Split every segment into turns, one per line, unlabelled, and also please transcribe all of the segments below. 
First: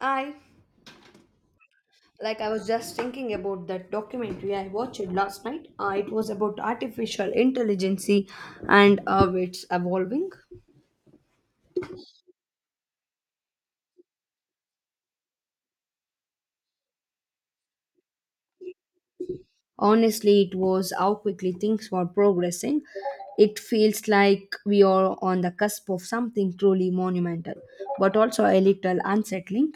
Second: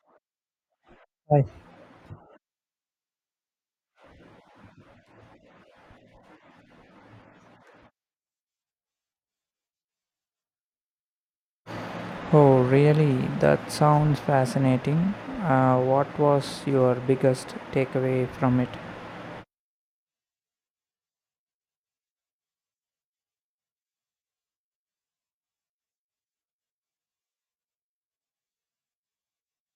I
Right.
like I was just thinking about that documentary I watched last night. It was about artificial intelligence and how it's evolving.
Oh, really? That sounds fascinating. What was your biggest takeaway from it?
Honestly, it was how quickly things were progressing. It feels like we are on the cusp of something truly monumental, but also a little unsettling.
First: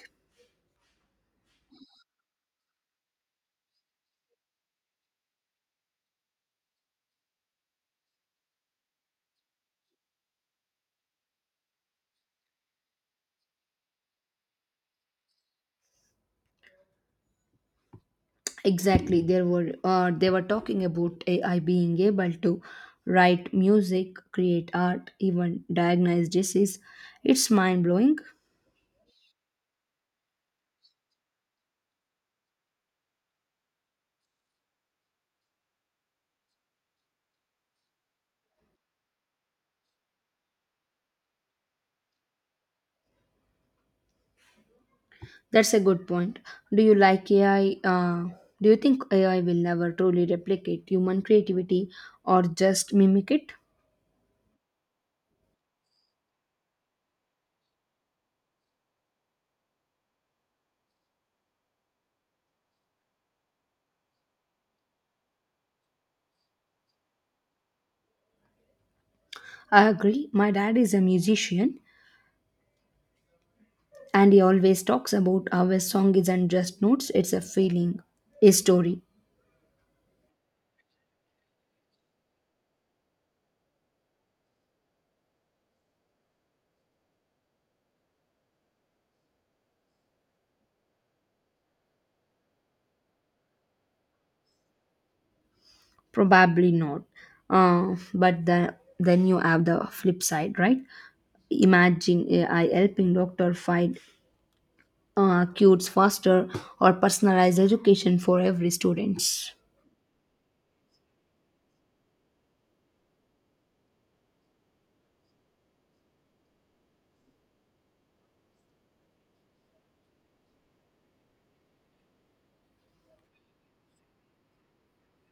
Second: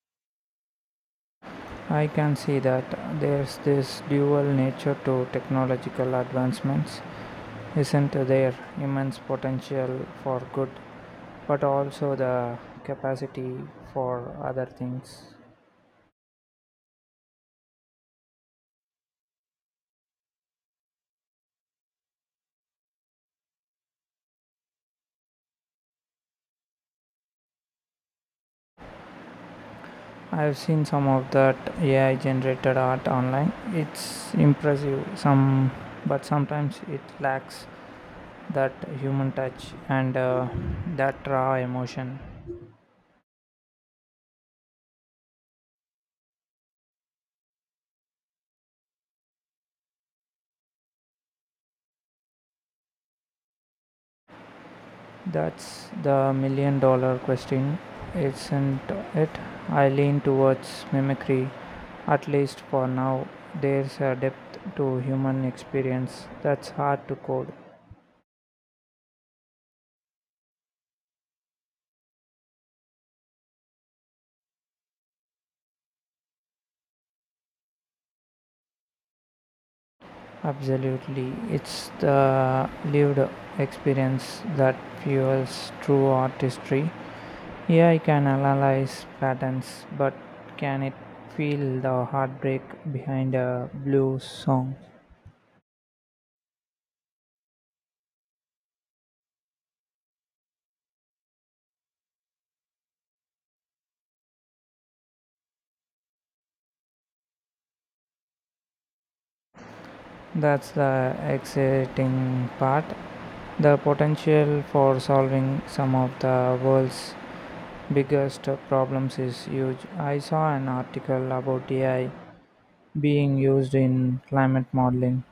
I can see that there's this dual nature to technological advancements, isn't there? Immense potential for good, but also the capacity for other things.
Exactly, there were they were talking about AI being able to write music, create art, even diagnose disease. It's mind blowing.
I've seen some of that AI generated art online. It's impressive, some but sometimes it lacks that human touch and that raw emotion.
That's a good point. Do you like AI? Do you think AI will never truly replicate human creativity or just mimic it?
That's the million dollar question, isn't it? I lean towards mimicry, at least for now. There's a depth to human experience that's hard to code.
I agree. My dad is a musician and he always talks about how a song isn't just notes, it's a feeling, a story.
Absolutely, it's the lived experience that fuels true artistry. AI can analyze patterns, but can it feel the heartbreak behind a blues song?
Probably not. But then you have the flip side, right? Imagine AI helping doctor find cures faster or personalized education for every students.
That's the exciting part. The potential for solving some of the world's biggest problems is huge. I saw an article about AI being used in climate modeling.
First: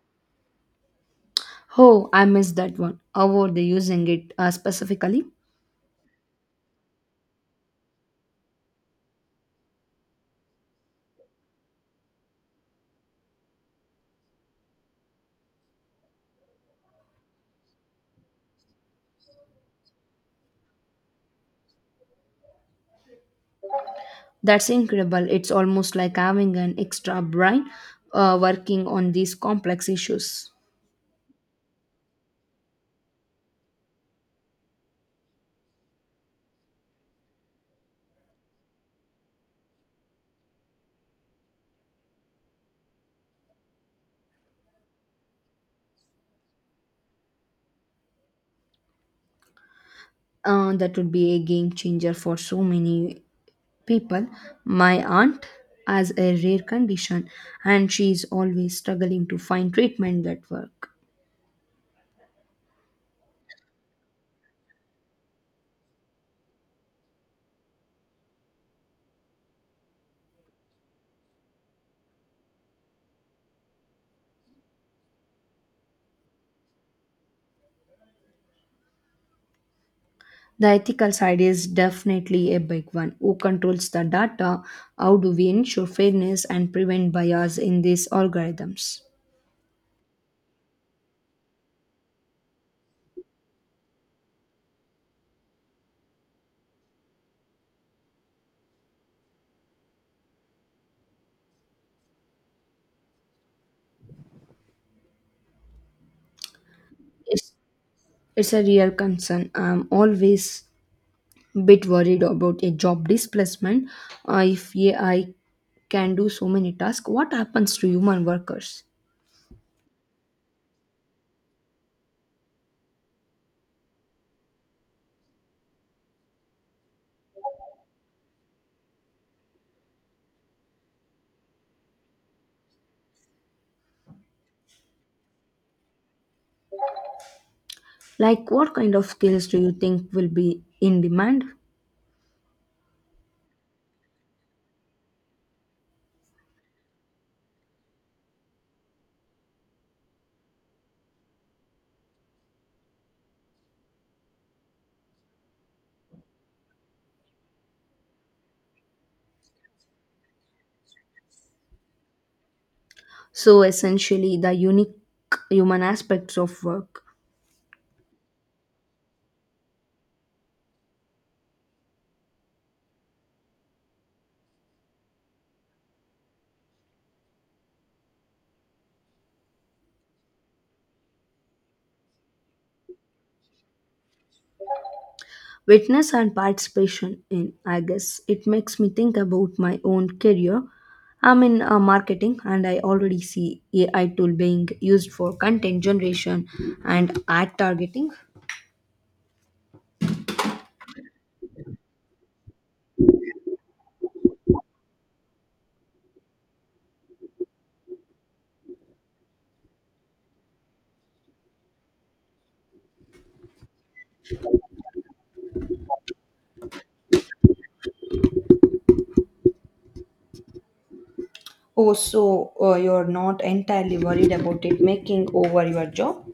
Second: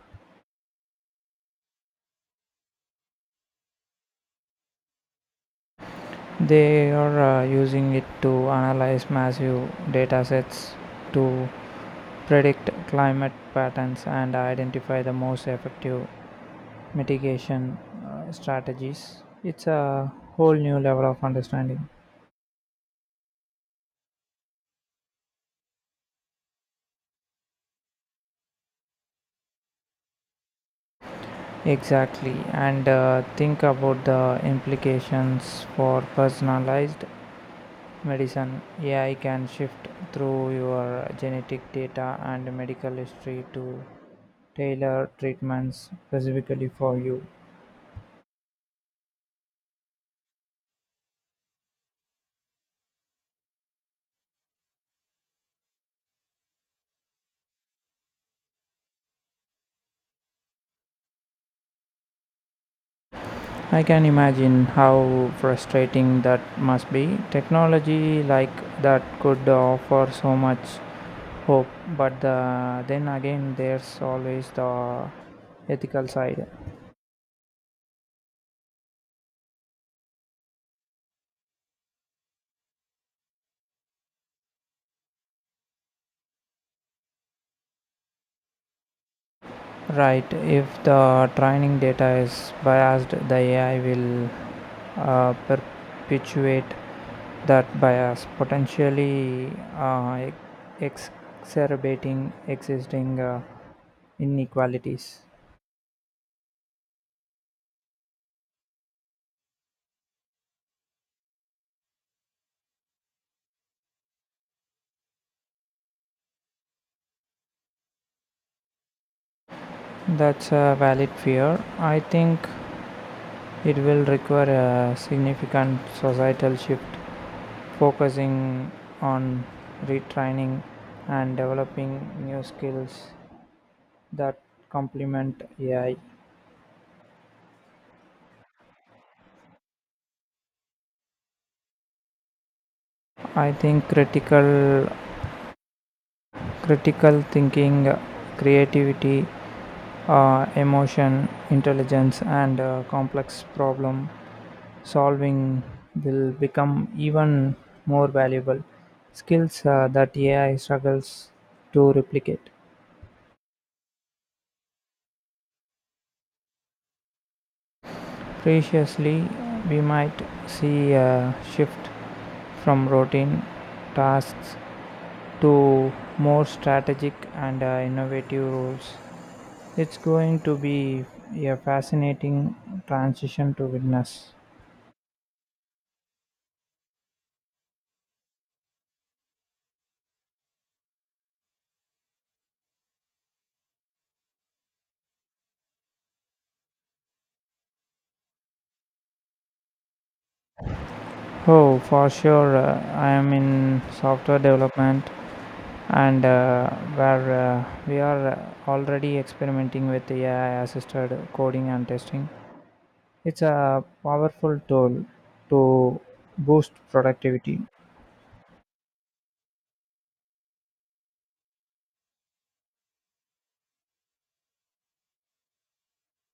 Oh, I missed that one. How were they using it specifically?
They are using it to analyze massive datasets to predict climate patterns and identify the most effective mitigation strategies. It's a whole new level of understanding.
That's incredible. It's almost like having an extra brain working on these complex issues.
Exactly, and think about the implications for personalized medicine. AI can shift through your genetic data and medical history to tailor treatments specifically for you.
That would be a game changer for so many people. My aunt has a rare condition and she is always struggling to find treatment that work.
I can imagine how frustrating that must be. Technology like that could offer so much hope, but then again, there's always the ethical side.
The ethical side is definitely a big one. Who controls the data? How do we ensure fairness and prevent bias in these algorithms?
Right, if the training data is biased, the AI will perpetuate that bias, potentially ex- exacerbating existing inequalities.
Yes. It's a real concern. I'm always bit worried about a job displacement. If AI can do so many tasks, what happens to human workers?
That's a valid fear. I think it will require a significant societal shift, focusing on retraining and developing new skills that complement AI.
Like, what kind of skills do you think will be in demand?
I think critical thinking, creativity, emotion, intelligence, and complex problem solving will become even more valuable skills that AI struggles to replicate.
So, essentially, the unique human aspects of work.
Preciously, we might see a shift from routine tasks to more strategic and innovative roles. It's going to be a fascinating transition to witness.
Witness and participation in I guess it makes me think about my own career. I'm in marketing and I already see AI tool being used for content generation and ad targeting.
Oh, for sure, I am in software development and where we are already experimenting with AI assisted coding and testing. It's a powerful tool to boost productivity.
Oh, so you're not entirely worried about it making over your job?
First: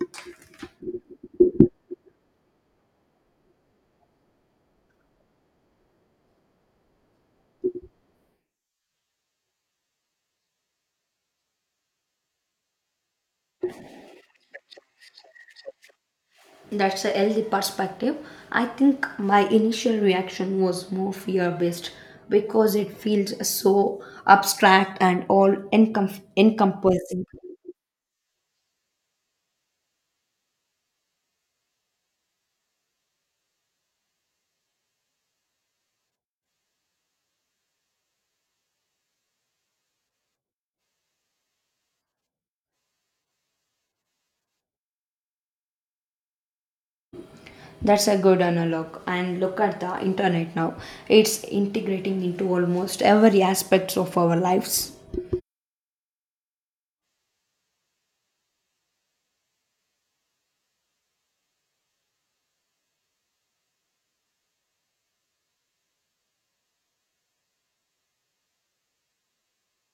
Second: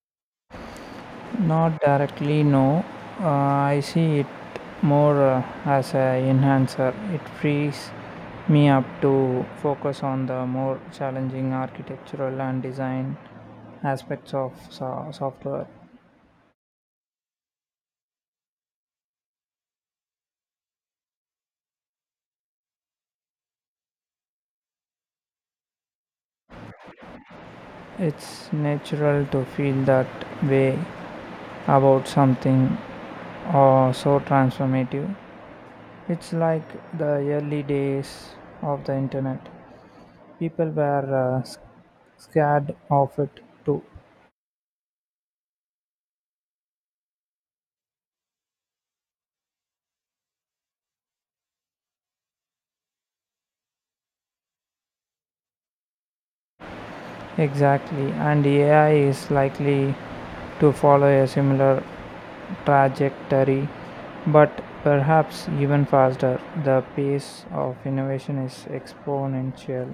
Not directly, no. I see it more as an enhancer. It frees me up to focus on the more challenging architectural and design aspects of software.
That's a healthy perspective. I think my initial reaction was more fear based because it feels so abstract and encompassing.
It's natural to feel that way about something so transformative. It's like the early days of the internet. People were scared of it too.
That's a good analog. And look at the internet now. It's integrating into almost every aspect of our lives.
Exactly, and AI is likely to follow a similar trajectory, but perhaps even faster. The pace of innovation is exponential.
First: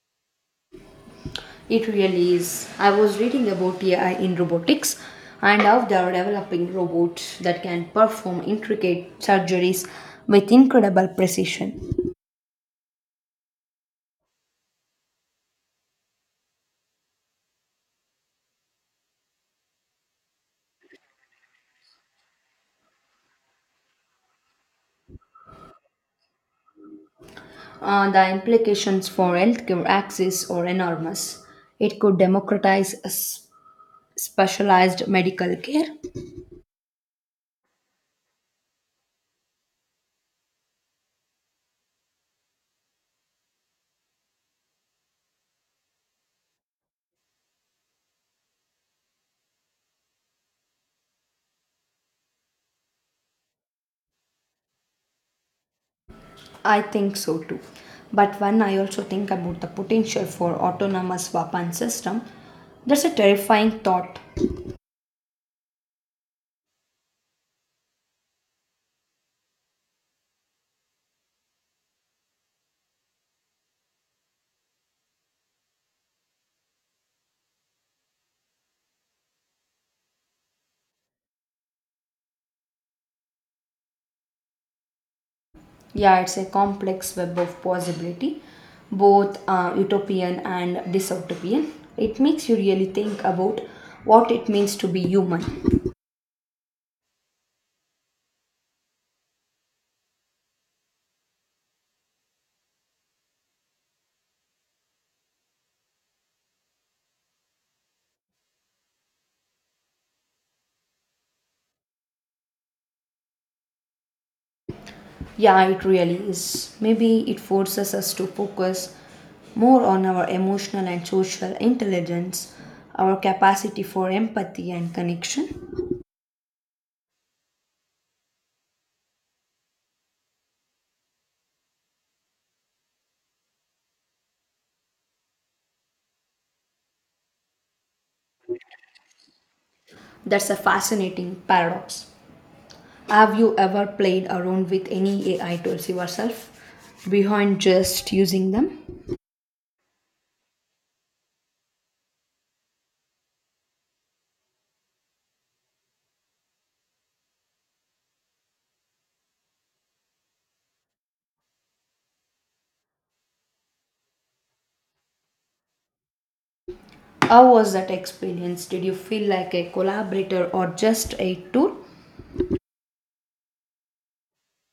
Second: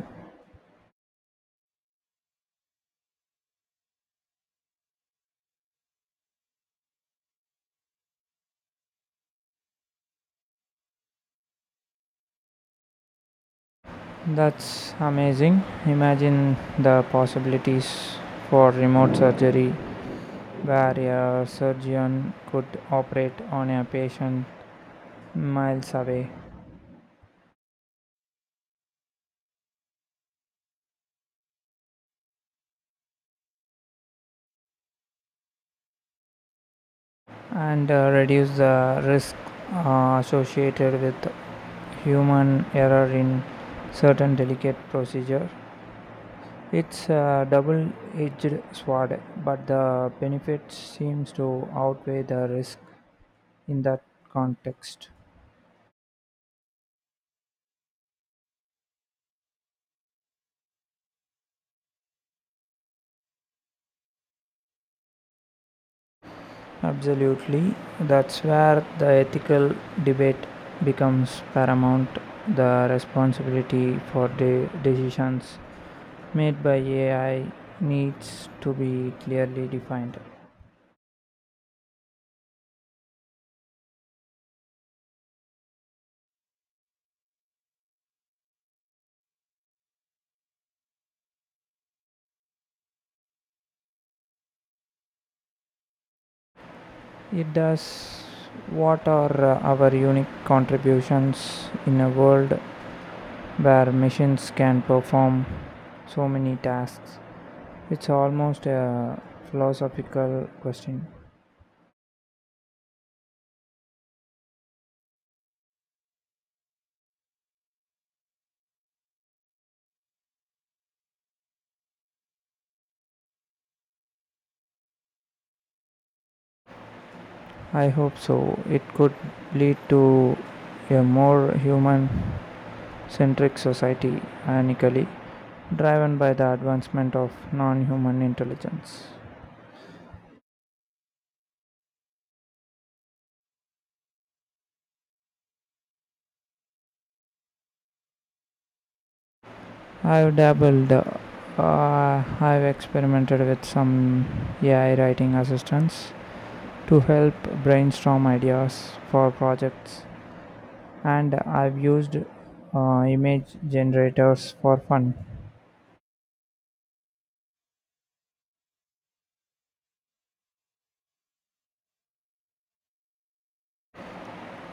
It really is. I was reading about AI in robotics and how they are developing robots that can perform intricate surgeries with incredible precision.
That's amazing. Imagine the possibilities for remote surgery where a surgeon could operate on a patient miles away.
The implications for healthcare access are enormous. It could democratize specialized medical care.
And reduce the risk associated with human error in certain delicate procedure. It's a double edged sword, but the benefit seems to outweigh the risk in that context.
I think so too. But when I also think about the potential for autonomous weapon system, that's a terrifying thought.
Absolutely, that's where the ethical debate becomes paramount. The responsibility for the decisions made by AI needs to be clearly defined.
Yeah, it's a complex web of possibility, both utopian and dystopian. It makes you really think about what it means to be human.
It does. What are our unique contributions in a world where machines can perform so many tasks? It's almost a philosophical question.
Yeah, it really is. Maybe it forces us to focus more on our emotional and social intelligence, our capacity for empathy and connection.
I hope so. It could lead to a more human centric society, ironically, driven by the advancement of non human intelligence.
That's a fascinating paradox. Have you ever played around with any AI tools yourself behind just using them?
I've dabbled. I've experimented with some AI writing assistants to help brainstorm ideas for projects, and I've used image generators for fun.
How was that experience? Did you feel like a collaborator or just a tool?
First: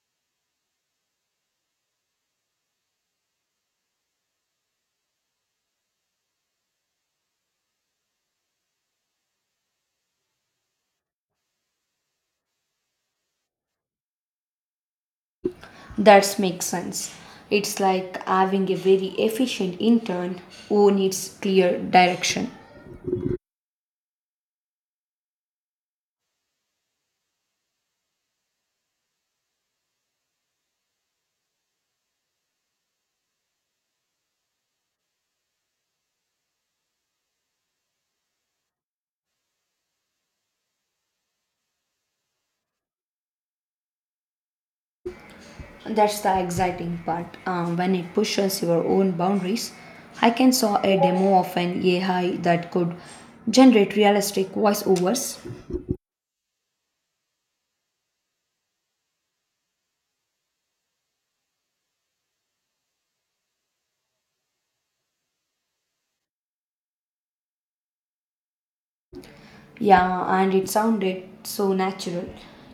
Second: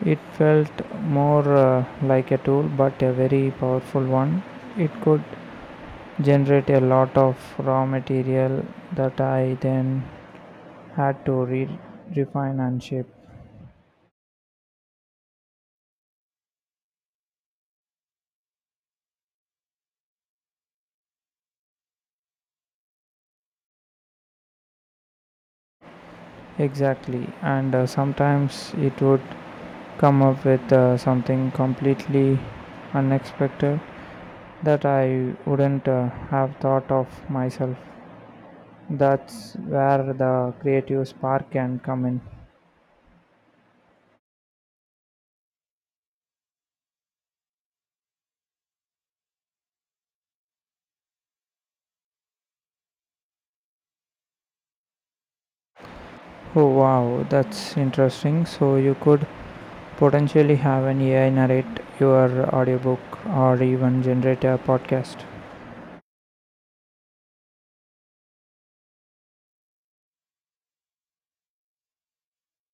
It felt more like a tool, but a very powerful one. It could generate a lot of raw material that I then had to refine and shape.
That makes sense. It's like having a very efficient intern who needs clear direction.
Exactly, and sometimes it would come up with something completely unexpected that I wouldn't have thought of myself. That's where the creative spark can come in.
That's the exciting part. When it pushes your own boundaries, I can saw a demo of an AI that could generate realistic voiceovers.
Oh wow, that's interesting. So you could potentially have an AI narrate your audiobook or even generate a podcast.
Yeah, and it sounded so natural.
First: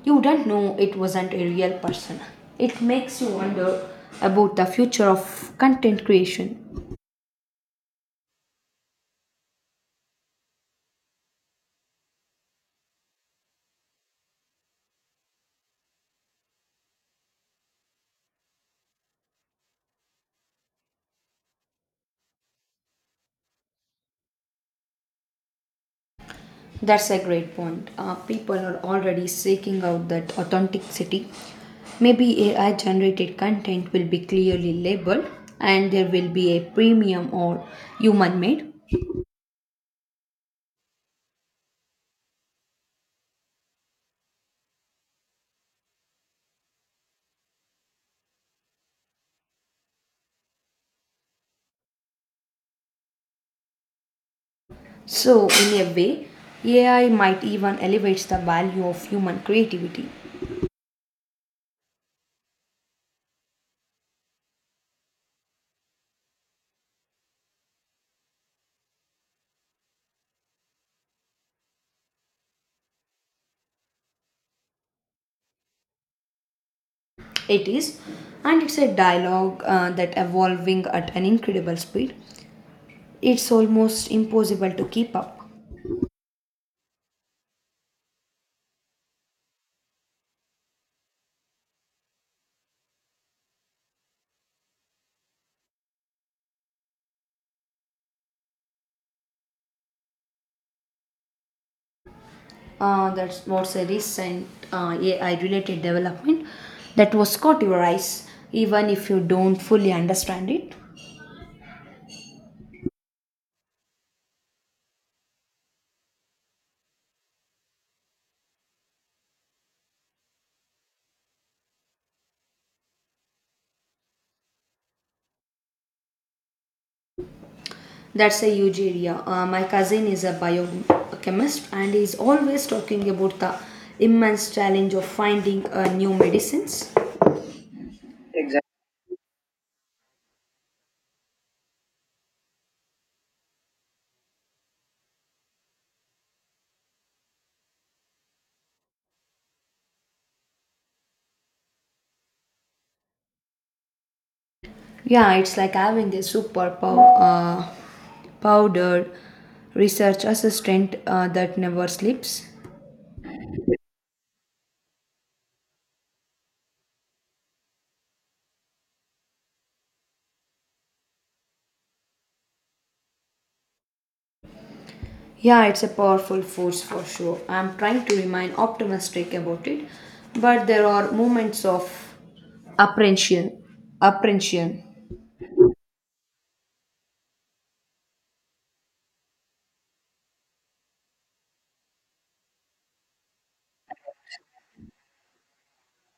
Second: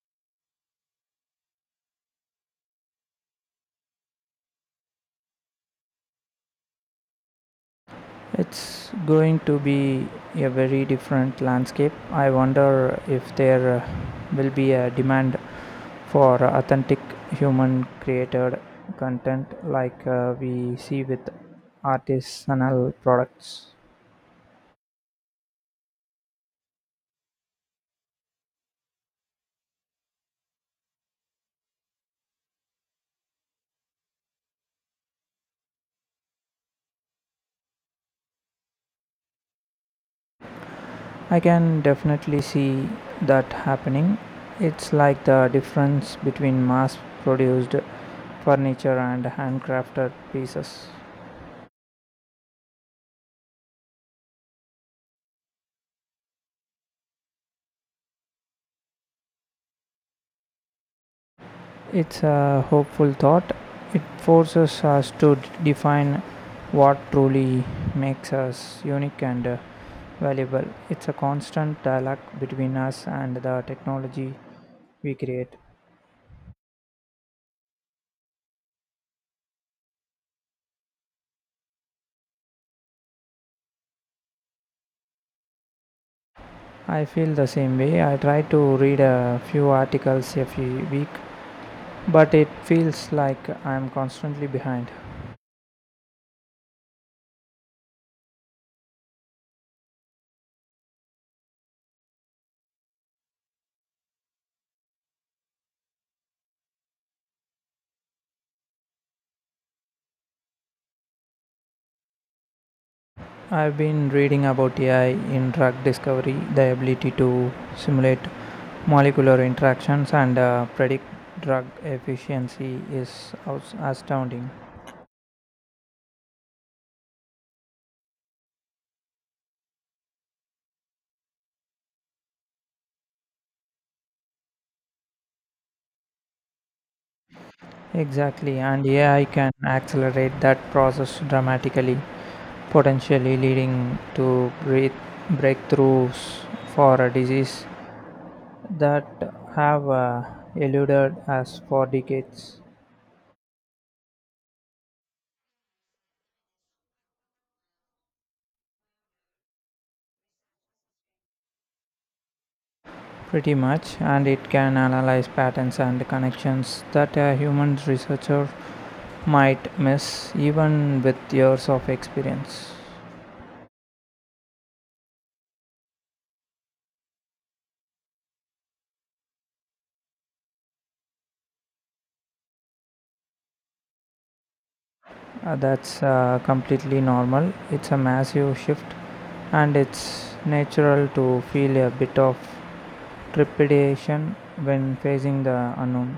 You don't know it wasn't a real person. It makes you wonder about the future of content creation.
It's going to be a very different landscape. I wonder if there will be a demand for authentic human created content like we see with artisanal products.
That's a great point. People are already seeking out that authenticity. Maybe AI generated content will be clearly labeled and there will be a premium or human made.
I can definitely see that happening. It's like the difference between mass produced furniture and handcrafted pieces.
So, in a way, AI might even elevate the value of human creativity.
It's a hopeful thought. It forces us to define what truly makes us unique and valuable. It's a constant dialogue between us and the technology we create.
It is, and it's a dialogue that evolving at an incredible speed. It's almost impossible to keep up.
I feel the same way. I try to read a few articles every week, but it feels like I'm constantly behind.
That's what's a recent AI-related development that was caught your eyes, even if you don't fully understand it.
I've been reading about AI in drug discovery, the ability to simulate molecular interactions and predict drug efficiency is astounding.
That's a huge area. My cousin is a biochemist and is always talking about the immense challenge of finding new medicines.
Exactly,
Exactly.
and AI can accelerate that process dramatically. Potentially leading to breath- breakthroughs for a disease that have eluded us for decades.
Yeah, it's like having a superpower powdered research assistant that never sleeps.
Pretty much, and it can analyze patterns and connections that a human researcher might miss, even with years of experience.
Yeah, it's a powerful force for sure. I'm trying to remain optimistic about it, but there are moments of apprehension. Apprehension.
That's completely normal. It's a massive shift, and it's natural to feel a bit of trepidation when facing the unknown.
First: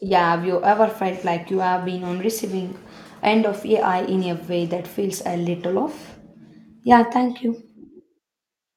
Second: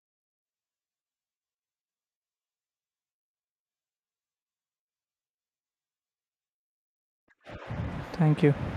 Yeah, have you ever felt like you have been on receiving end of AI in a way that feels a little off? Yeah, thank you.
Thank you.